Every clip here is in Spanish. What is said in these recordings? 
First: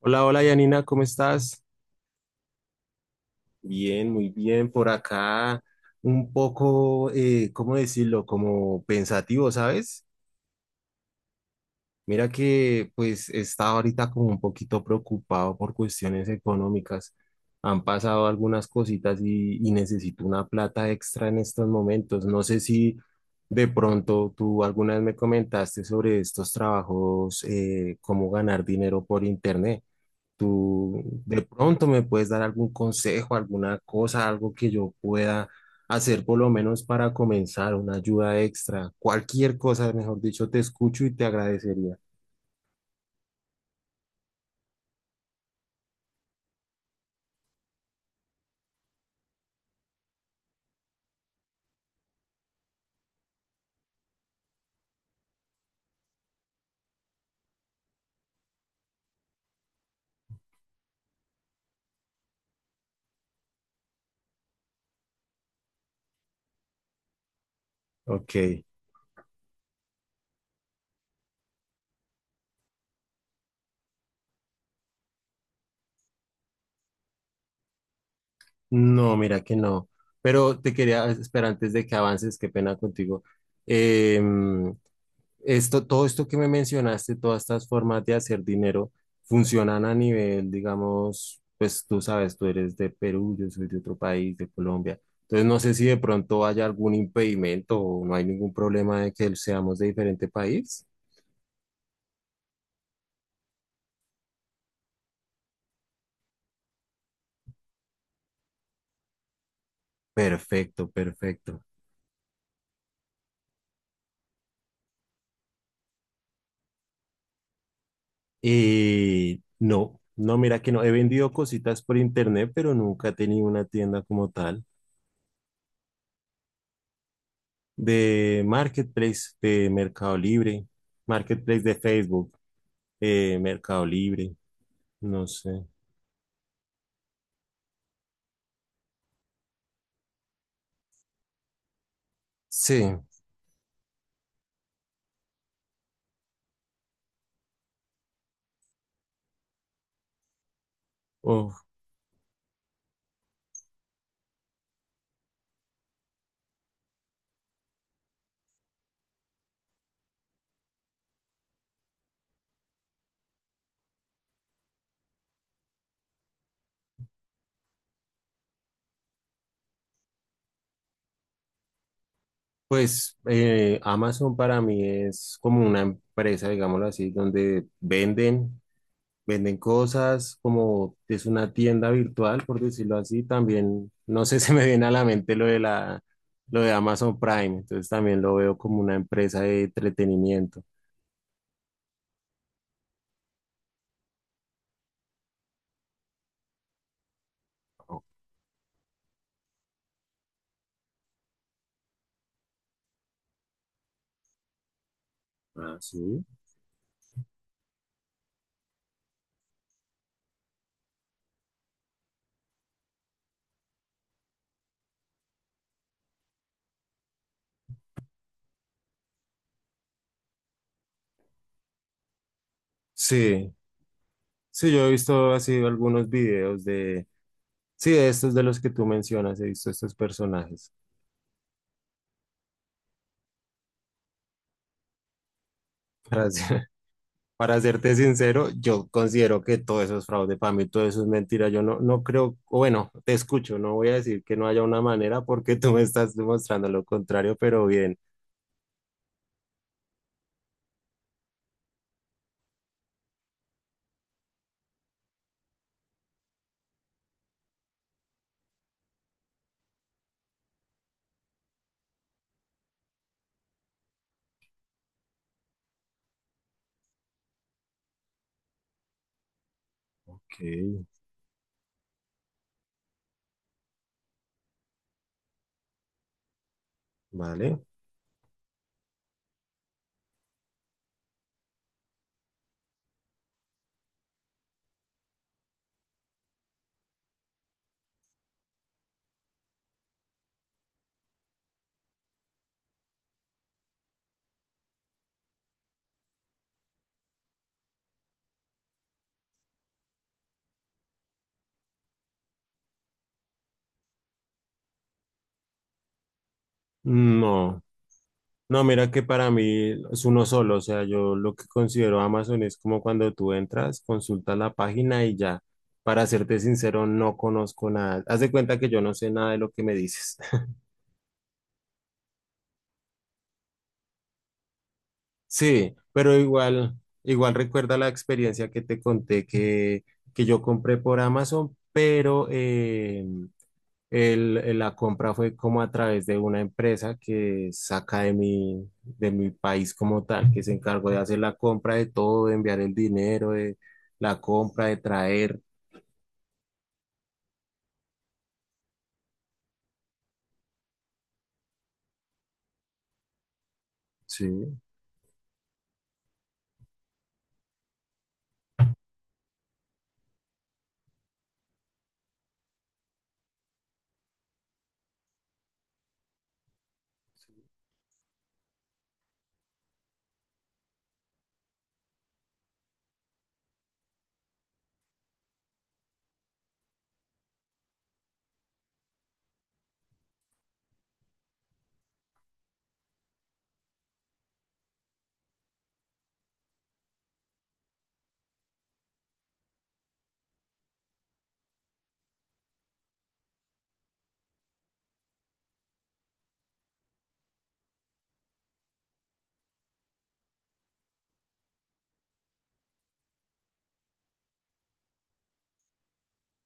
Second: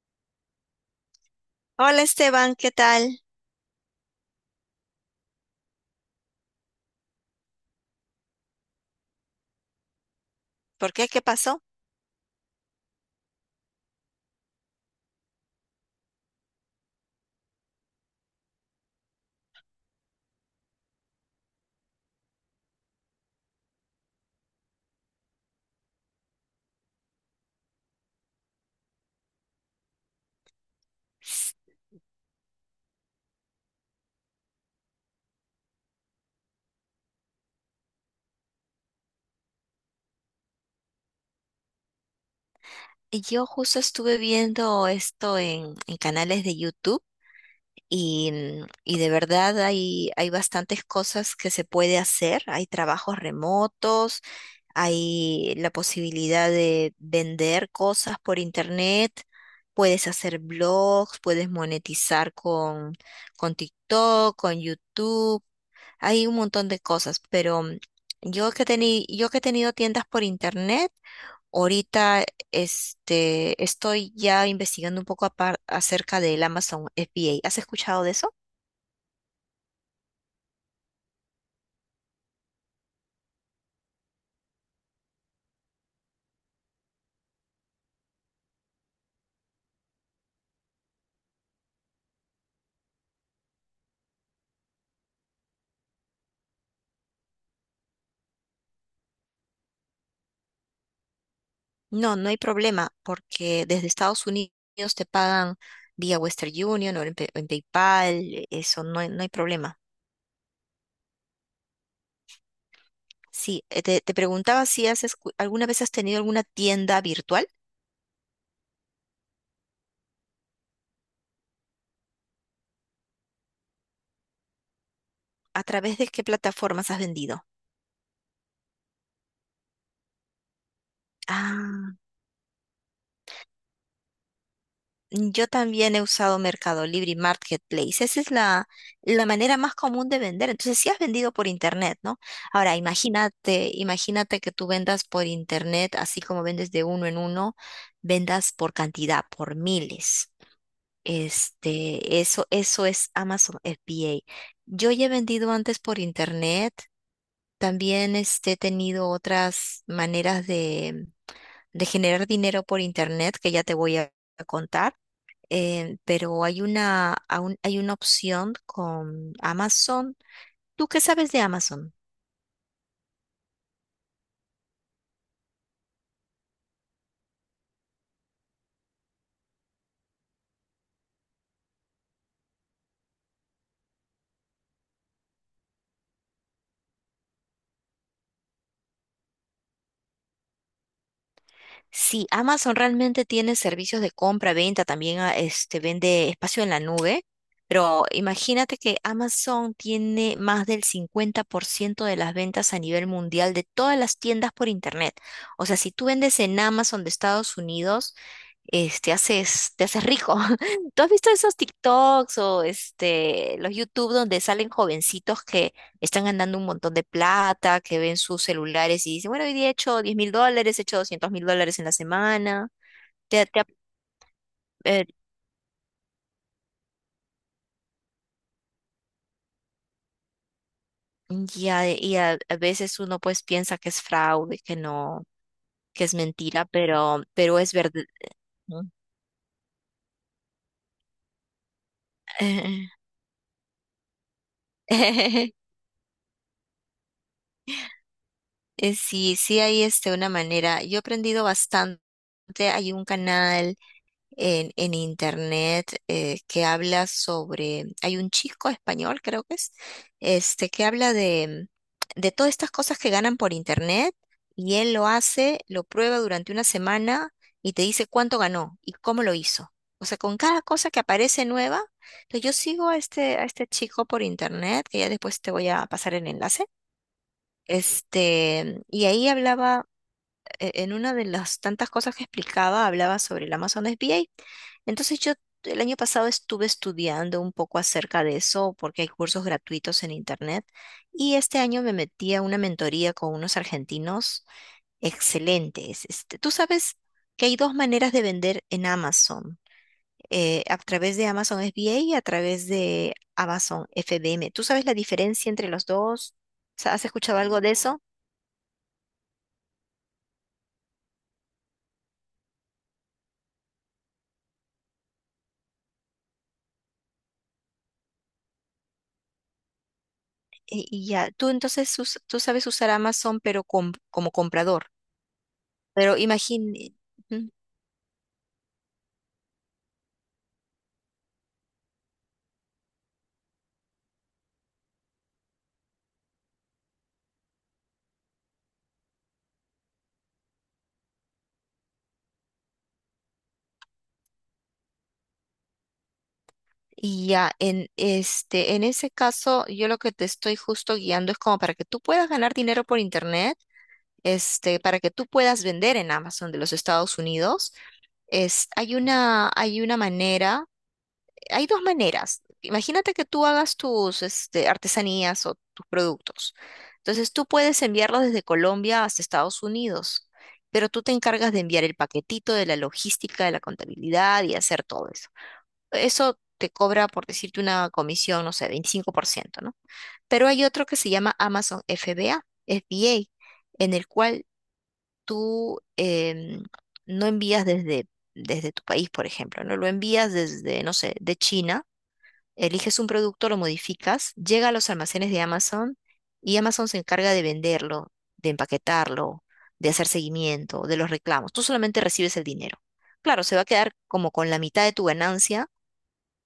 Hola, hola Yanina, ¿cómo estás? Hola Esteban, ¿qué tal? Bien, muy bien. Por acá un poco, ¿cómo decirlo? Como pensativo, ¿sabes? ¿Por qué? ¿Qué pasó? Mira que pues estaba ahorita como un poquito preocupado por cuestiones económicas. Han pasado algunas cositas y necesito una plata extra en estos momentos. No sé si de pronto tú alguna vez me comentaste sobre estos trabajos, cómo ganar dinero por internet. Tú de S- pronto me puedes dar algún consejo, alguna cosa, algo que yo pueda hacer por lo menos para comenzar, una ayuda extra, cualquier cosa, mejor dicho, te escucho y te agradecería. Yo justo estuve viendo esto en canales de YouTube y de verdad hay bastantes cosas que se puede hacer. Hay trabajos remotos, hay la posibilidad de vender cosas por internet, puedes hacer blogs, puedes monetizar con TikTok, con YouTube. Hay un montón de cosas, pero Ok, yo que he tenido tiendas por internet, ahorita este, estoy ya investigando un poco acerca del Amazon FBA. ¿Has escuchado de eso? no, mira que no, pero te quería, espera, antes de que avances, qué pena contigo. Em, Esto, todo esto que me mencionaste, todas estas formas de hacer dinero, funcionan a nivel, digamos, pues tú sabes, tú eres de Perú, yo soy de otro país, de Colombia. Entonces no sé si de pronto haya algún impedimento o no hay ningún problema de que seamos de diferente país. No, no hay problema, porque desde Estados Unidos te pagan vía Western Union o en PayPal, eso no hay problema. Perfecto, perfecto. Sí, te preguntaba si has alguna vez has tenido alguna tienda virtual. Y no, no, mira que no, he vendido cositas por internet, pero nunca he tenido una tienda como tal ¿A través de qué plataformas has vendido? de Marketplace, de Mercado Libre, Marketplace de Ah. Facebook. Mercado Libre, no Yo sé. también he usado Mercado Libre y Marketplace. Esa es la manera más común de vender. Entonces, si has vendido por internet, ¿no? Ahora, Sí, imagínate, imagínate que tú vendas por internet, así como vendes de uno en uno, vendas por cantidad, por miles. o, Este, eso es Amazon FBA. Yo ya he vendido antes por internet. También este, he tenido otras maneras de generar dinero por internet que ya te voy a contar, pero hay aún hay una opción con Amazon. ¿Tú qué sabes de Amazon? pues Amazon para mí es como una empresa, digámoslo así, donde venden, venden cosas, como es una tienda virtual, por decirlo así. También, no sé, se me viene a la mente lo de la, lo de Amazon Prime, entonces también lo veo como una empresa de entretenimiento. Sí, Amazon realmente tiene servicios de compra, venta, también este, vende espacio en la nube, Oh, pero imagínate que Amazon tiene más del 50% de las ventas a nivel mundial de todas las tiendas por internet. O sea, ah, si tú sí. vendes en Amazon de Estados Unidos, este, te haces rico. ¿Tú has visto esos TikToks o este, los YouTube donde salen jovencitos que están ganando un montón de plata, que ven sus celulares y dicen, bueno, hoy día he hecho $10,000, he hecho $200,000 en la semana? Te- Sí, te- sí, yo he eh, visto así algunos videos de, sí, de estos de los que tú mencionas, he visto estos personajes. A veces uno pues piensa que es fraude, que no, que es Para ser- mentira, pero para es serte verdad. sincero, ¿No? yo considero que todo eso es fraude para mí, todo eso es mentira. Yo no, no creo, o bueno, te escucho, no voy a decir que no haya una manera porque tú me estás demostrando lo contrario, pero bien. Sí, sí hay este, una manera. Yo he aprendido bastante. Hay un canal en internet que habla hay un chico español, creo que es, este, que habla de todas estas cosas que ganan por internet, y él lo hace, lo prueba durante una semana y te dice cuánto ganó y cómo lo hizo. O sea, Ok, con cada cosa que aparece nueva, entonces yo sigo a este chico por internet, que ya después te voy a pasar el enlace. vale. Este, y ahí hablaba en una de las tantas cosas que explicaba, hablaba sobre el Amazon SBA. Entonces yo el año pasado estuve estudiando un poco acerca de eso porque hay cursos gratuitos en internet y este año me metí a una mentoría con unos argentinos excelentes. Este, tú sabes que hay dos maneras de vender en Amazon, a través de Amazon SBA y a través de Amazon FBM. ¿Tú sabes la diferencia entre los dos? O sea, ¿has escuchado algo No, de eso? no, mira que para mí es uno solo, o sea, yo lo que considero Amazon es como cuando tú entras, consultas la página y ya. Para serte sincero, no conozco nada. Haz de cuenta que yo no sé nada de lo que me dices. Y ya, tú entonces tú sabes usar Amazon, pero como comprador. Sí, pero Pero igual, imagine, igual ujú, recuerda la experiencia que te conté que yo compré por Amazon, pero la compra fue como a través de una empresa que saca de mi país como tal, que se encargó de hacer la compra de todo, de enviar el dinero, de la compra, de traer. y ya, en ese caso, yo lo que te estoy justo guiando es como para que tú puedas ganar dinero por internet, Sí, este, para que tú puedas vender en Amazon de los Estados Unidos. Hay una manera. Hay dos maneras. Imagínate que tú hagas tus este, artesanías o tus productos. Entonces tú puedes enviarlos desde Colombia hasta Estados Unidos, pero tú te encargas de enviar el paquetito, de la logística, de la contabilidad y hacer todo eso. Eso te cobra, por decirte, una comisión, no sé, 25%, ¿no? Pero hay otro que se llama Amazon FBA, FBA, en el cual tú no envías desde tu país, por ejemplo, ¿no? Lo envías desde, no sé, de China. Eliges un producto, lo modificas, llega a los almacenes de Amazon y Amazon se encarga de venderlo, de empaquetarlo, de hacer seguimiento, de los reclamos. Tú solamente recibes el dinero. Claro, se va a quedar como con la mitad de tu ganancia,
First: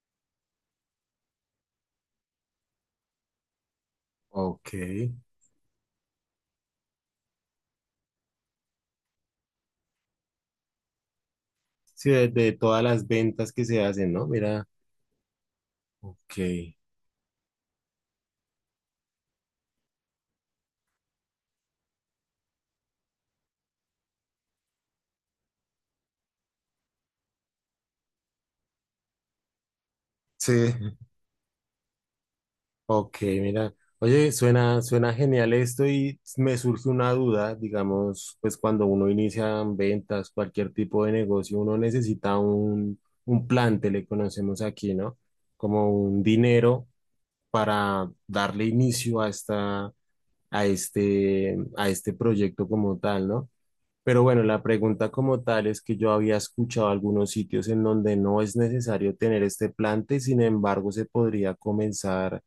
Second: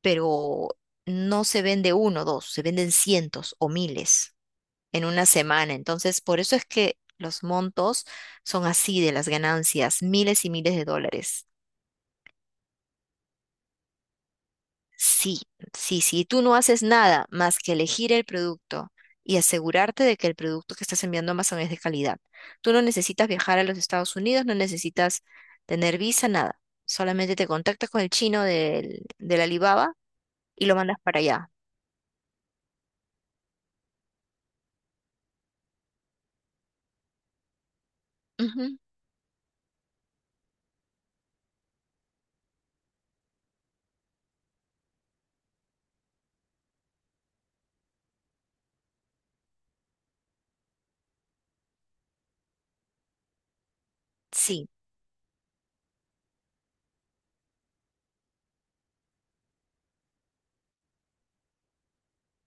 pero no se vende uno o dos, se venden cientos o miles ok. en una semana. Entonces, por eso es que los montos son así de las ganancias, miles y miles de dólares. Sí, de todas las ventas que se hacen, ¿no? Mira, Sí, sí, sí, ok. tú no haces nada más que elegir el producto y asegurarte de que el producto que estás enviando a Amazon es de calidad. Tú no necesitas viajar a los Estados Unidos, no necesitas tener visa, nada. Solamente te contactas con el chino del Alibaba Sí. y lo mandas para allá. Ok, mira, oye, suena, suena genial esto y me surge una duda, digamos, pues Ujú, cuando uno inicia ventas, cualquier tipo de negocio, uno necesita un plante, le conocemos aquí, ¿no? Como un dinero para darle inicio a esta, a este proyecto como tal, ¿no? Pero bueno, la sí. pregunta como tal es que yo había escuchado algunos sitios en donde no es necesario tener este plante, sin embargo, se podría comenzar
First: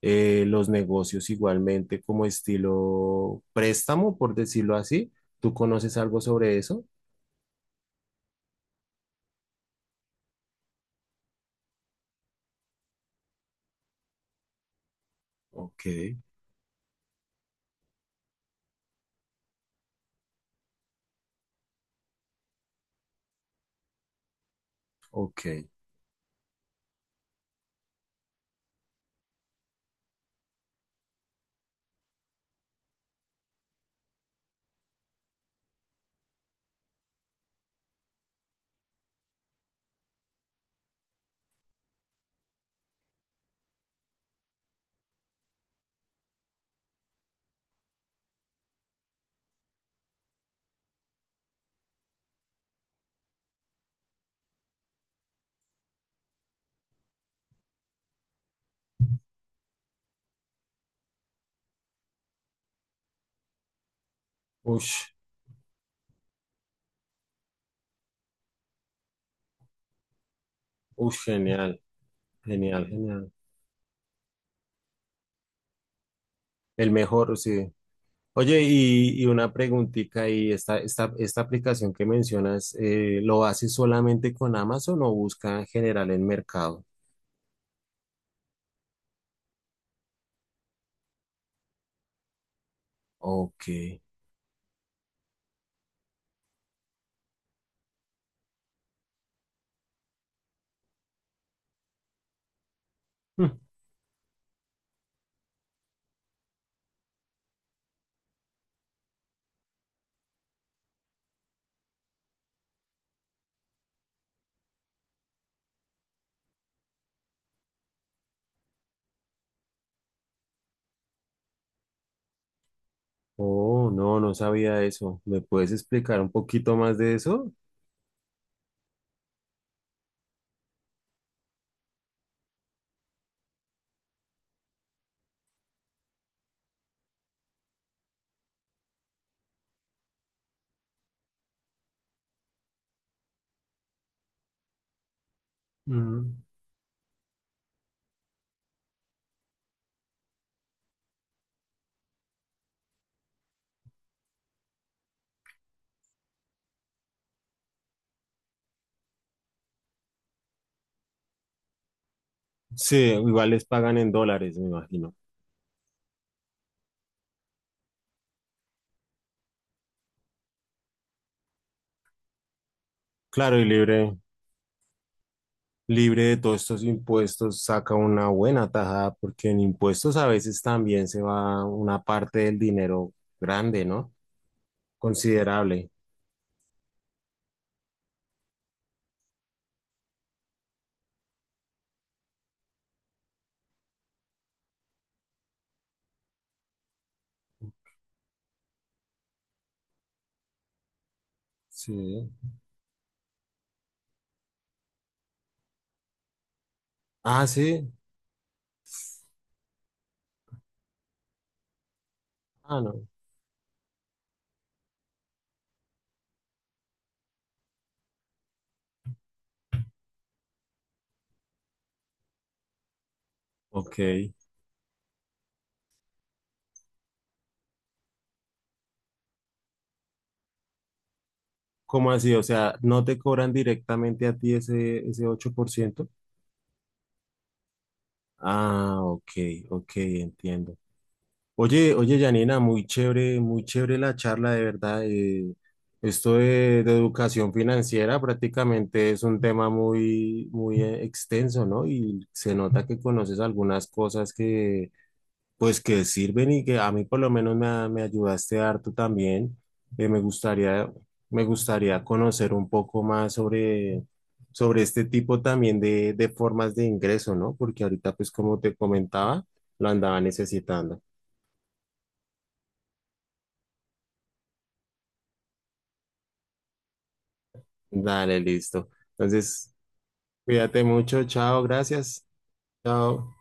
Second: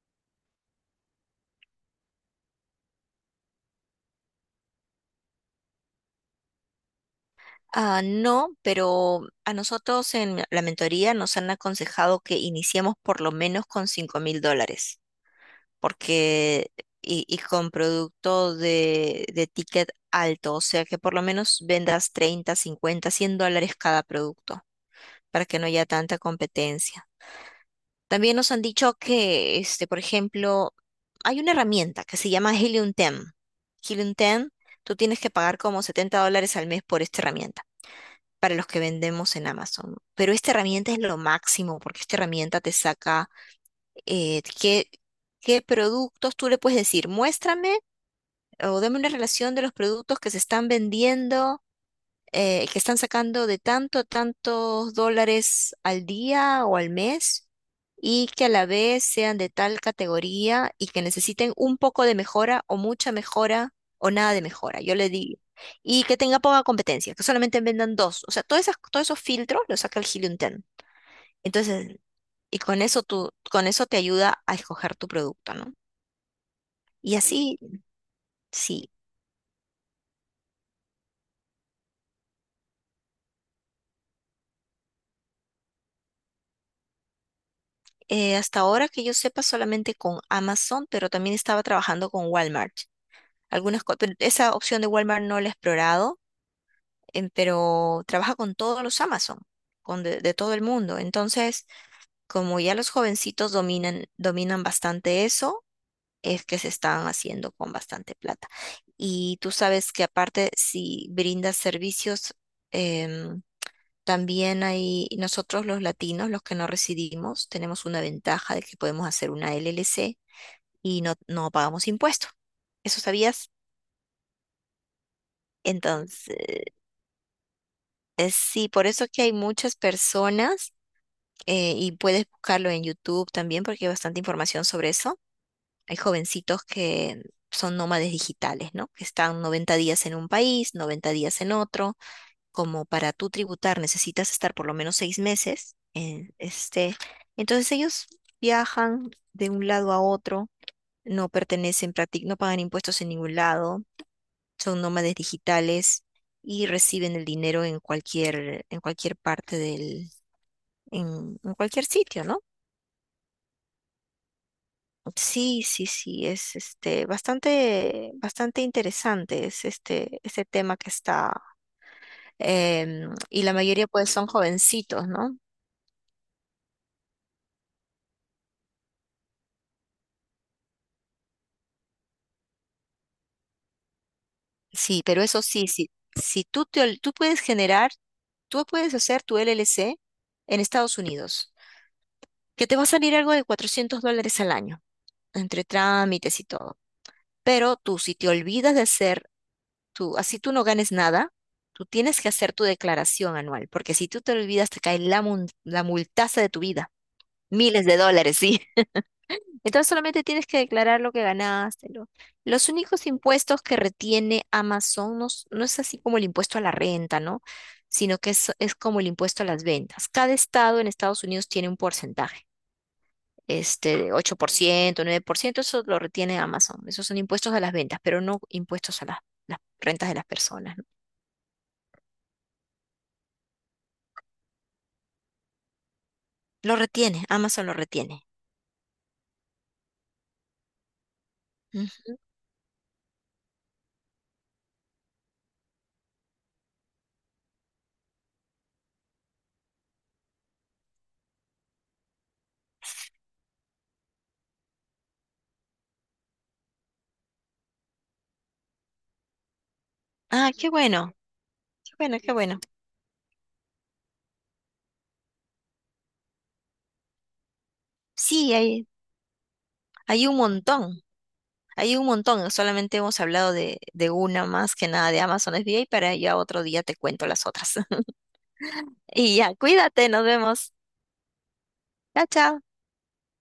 los negocios igualmente como estilo préstamo, por decirlo así. ¿Tú conoces algo sobre eso? Ah, no, pero a nosotros en la mentoría nos han aconsejado que iniciemos por lo menos con $5,000, Ok, porque y con producto de ticket alto, o sea que por lo menos vendas 30, 50, $100 cada producto para que no ok. haya tanta competencia. También nos han dicho que, este, por ejemplo, hay una herramienta que se llama Helium 10. Helium 10, tú tienes que pagar como $70 al mes por esta herramienta, para los que vendemos en Amazon. Pero esta herramienta es lo máximo, porque esta herramienta te saca, eh, qué, qué productos tú le puedes decir, muéstrame o dame una relación de los productos que se están vendiendo, que están sacando de tanto a tantos dólares al día o al mes y que a la vez sean de tal categoría y que necesiten un poco de mejora o mucha mejora o nada de mejora, yo le Ush, digo. Y que tenga poca competencia, que solamente vendan dos. O sea, todos esos filtros los saca el Helium 10. ush, genial, Entonces, y con genial, eso genial. tú, con eso te ayuda a escoger tu producto, ¿no? El Y mejor, así, sí. Oye, sí, y una preguntita, y esta aplicación que mencionas, ¿lo haces solamente con Amazon o busca en general en mercado? Hasta ahora que yo sepa solamente con Amazon, pero también estaba trabajando con Walmart. Ok. Pero esa opción de Walmart no la he explorado, pero trabaja con todos los Amazon, con de todo el mundo. Entonces, como ya los Hmm. jovencitos dominan, dominan bastante eso, es que se están haciendo con bastante plata. Y tú sabes que aparte, si brindas servicios, em, también hay, nosotros los latinos, los que no residimos, tenemos una ventaja de que podemos hacer una LLC y no pagamos impuestos. ¿Eso sabías? Oh, no, no sabía eso. ¿Me puedes explicar Entonces, un poquito más de eso? sí, por eso que hay muchas personas, y puedes buscarlo en YouTube también porque hay bastante información sobre eso. Hay jovencitos que son nómades digitales, ¿no? Que están 90 días en un país, 90 días en otro. Como para tú tributar necesitas estar por lo menos 6 meses en Mm. este. Entonces ellos viajan de un lado a otro, no pertenecen prácticamente, no pagan impuestos en ningún lado, son nómades digitales y reciben el dinero en cualquier, en cualquier sitio, ¿no? Sí, igual les pagan en dólares, me imagino. Sí, sí, sí, es este bastante, bastante interesante es este tema que está, y la Claro, y mayoría pues libre, son jovencitos, ¿no? libre de todos estos impuestos, saca una buena tajada, porque en impuestos a veces también se va una parte del dinero grande, ¿no? Sí, pero eso sí, Considerable. sí, si tú te ol- tú puedes hacer tu LLC en Estados Unidos, que te va a salir algo de $400 al año, entre trámites y todo. Pero tú, si te olvidas de hacer, tú, así tú no ganes nada, tú tienes que Sí. hacer tu declaración anual, porque si tú te olvidas, te cae la multaza de tu vida, Ah, miles sí. de dólares, ¿sí? Entonces solamente tienes que declarar lo que ganaste. Los Ah, no. únicos impuestos que retiene Amazon, no es así como el impuesto a la renta, ¿no? Sino que es, como el impuesto a las ventas. Cada estado en Estados Unidos tiene un porcentaje, Ok. este, 8%, 9%, eso lo retiene Amazon. Esos son impuestos a las ventas, pero no impuestos a las rentas de las personas, ¿no? ¿Cómo así? O sea, ¿no te cobran directamente a ti ese, ese 8%? Lo retiene, Amazon lo retiene. Ah, ok, ok, entiendo. Mm. Oye, oye, Janina, muy chévere la charla, de verdad. Esto de educación financiera prácticamente es un tema muy, muy extenso, ¿no? Y se nota que conoces algunas cosas que, pues, que sirven y que a mí por lo menos me, me ayudaste harto también. Me Ah, qué gustaría, bueno, me qué gustaría bueno, qué conocer bueno. un poco más sobre, sobre este tipo también de formas de ingreso, ¿no? Porque ahorita, pues, Sí, como te hay, comentaba, lo andaba hay un necesitando. montón, hay un montón. Solamente hemos hablado de una, más que nada de Amazon FBA, para ya otro día te cuento las otras. Dale, listo. Y ya, Entonces, cuídate, nos vemos. cuídate mucho. Chao, gracias. Chao, chao. Chao.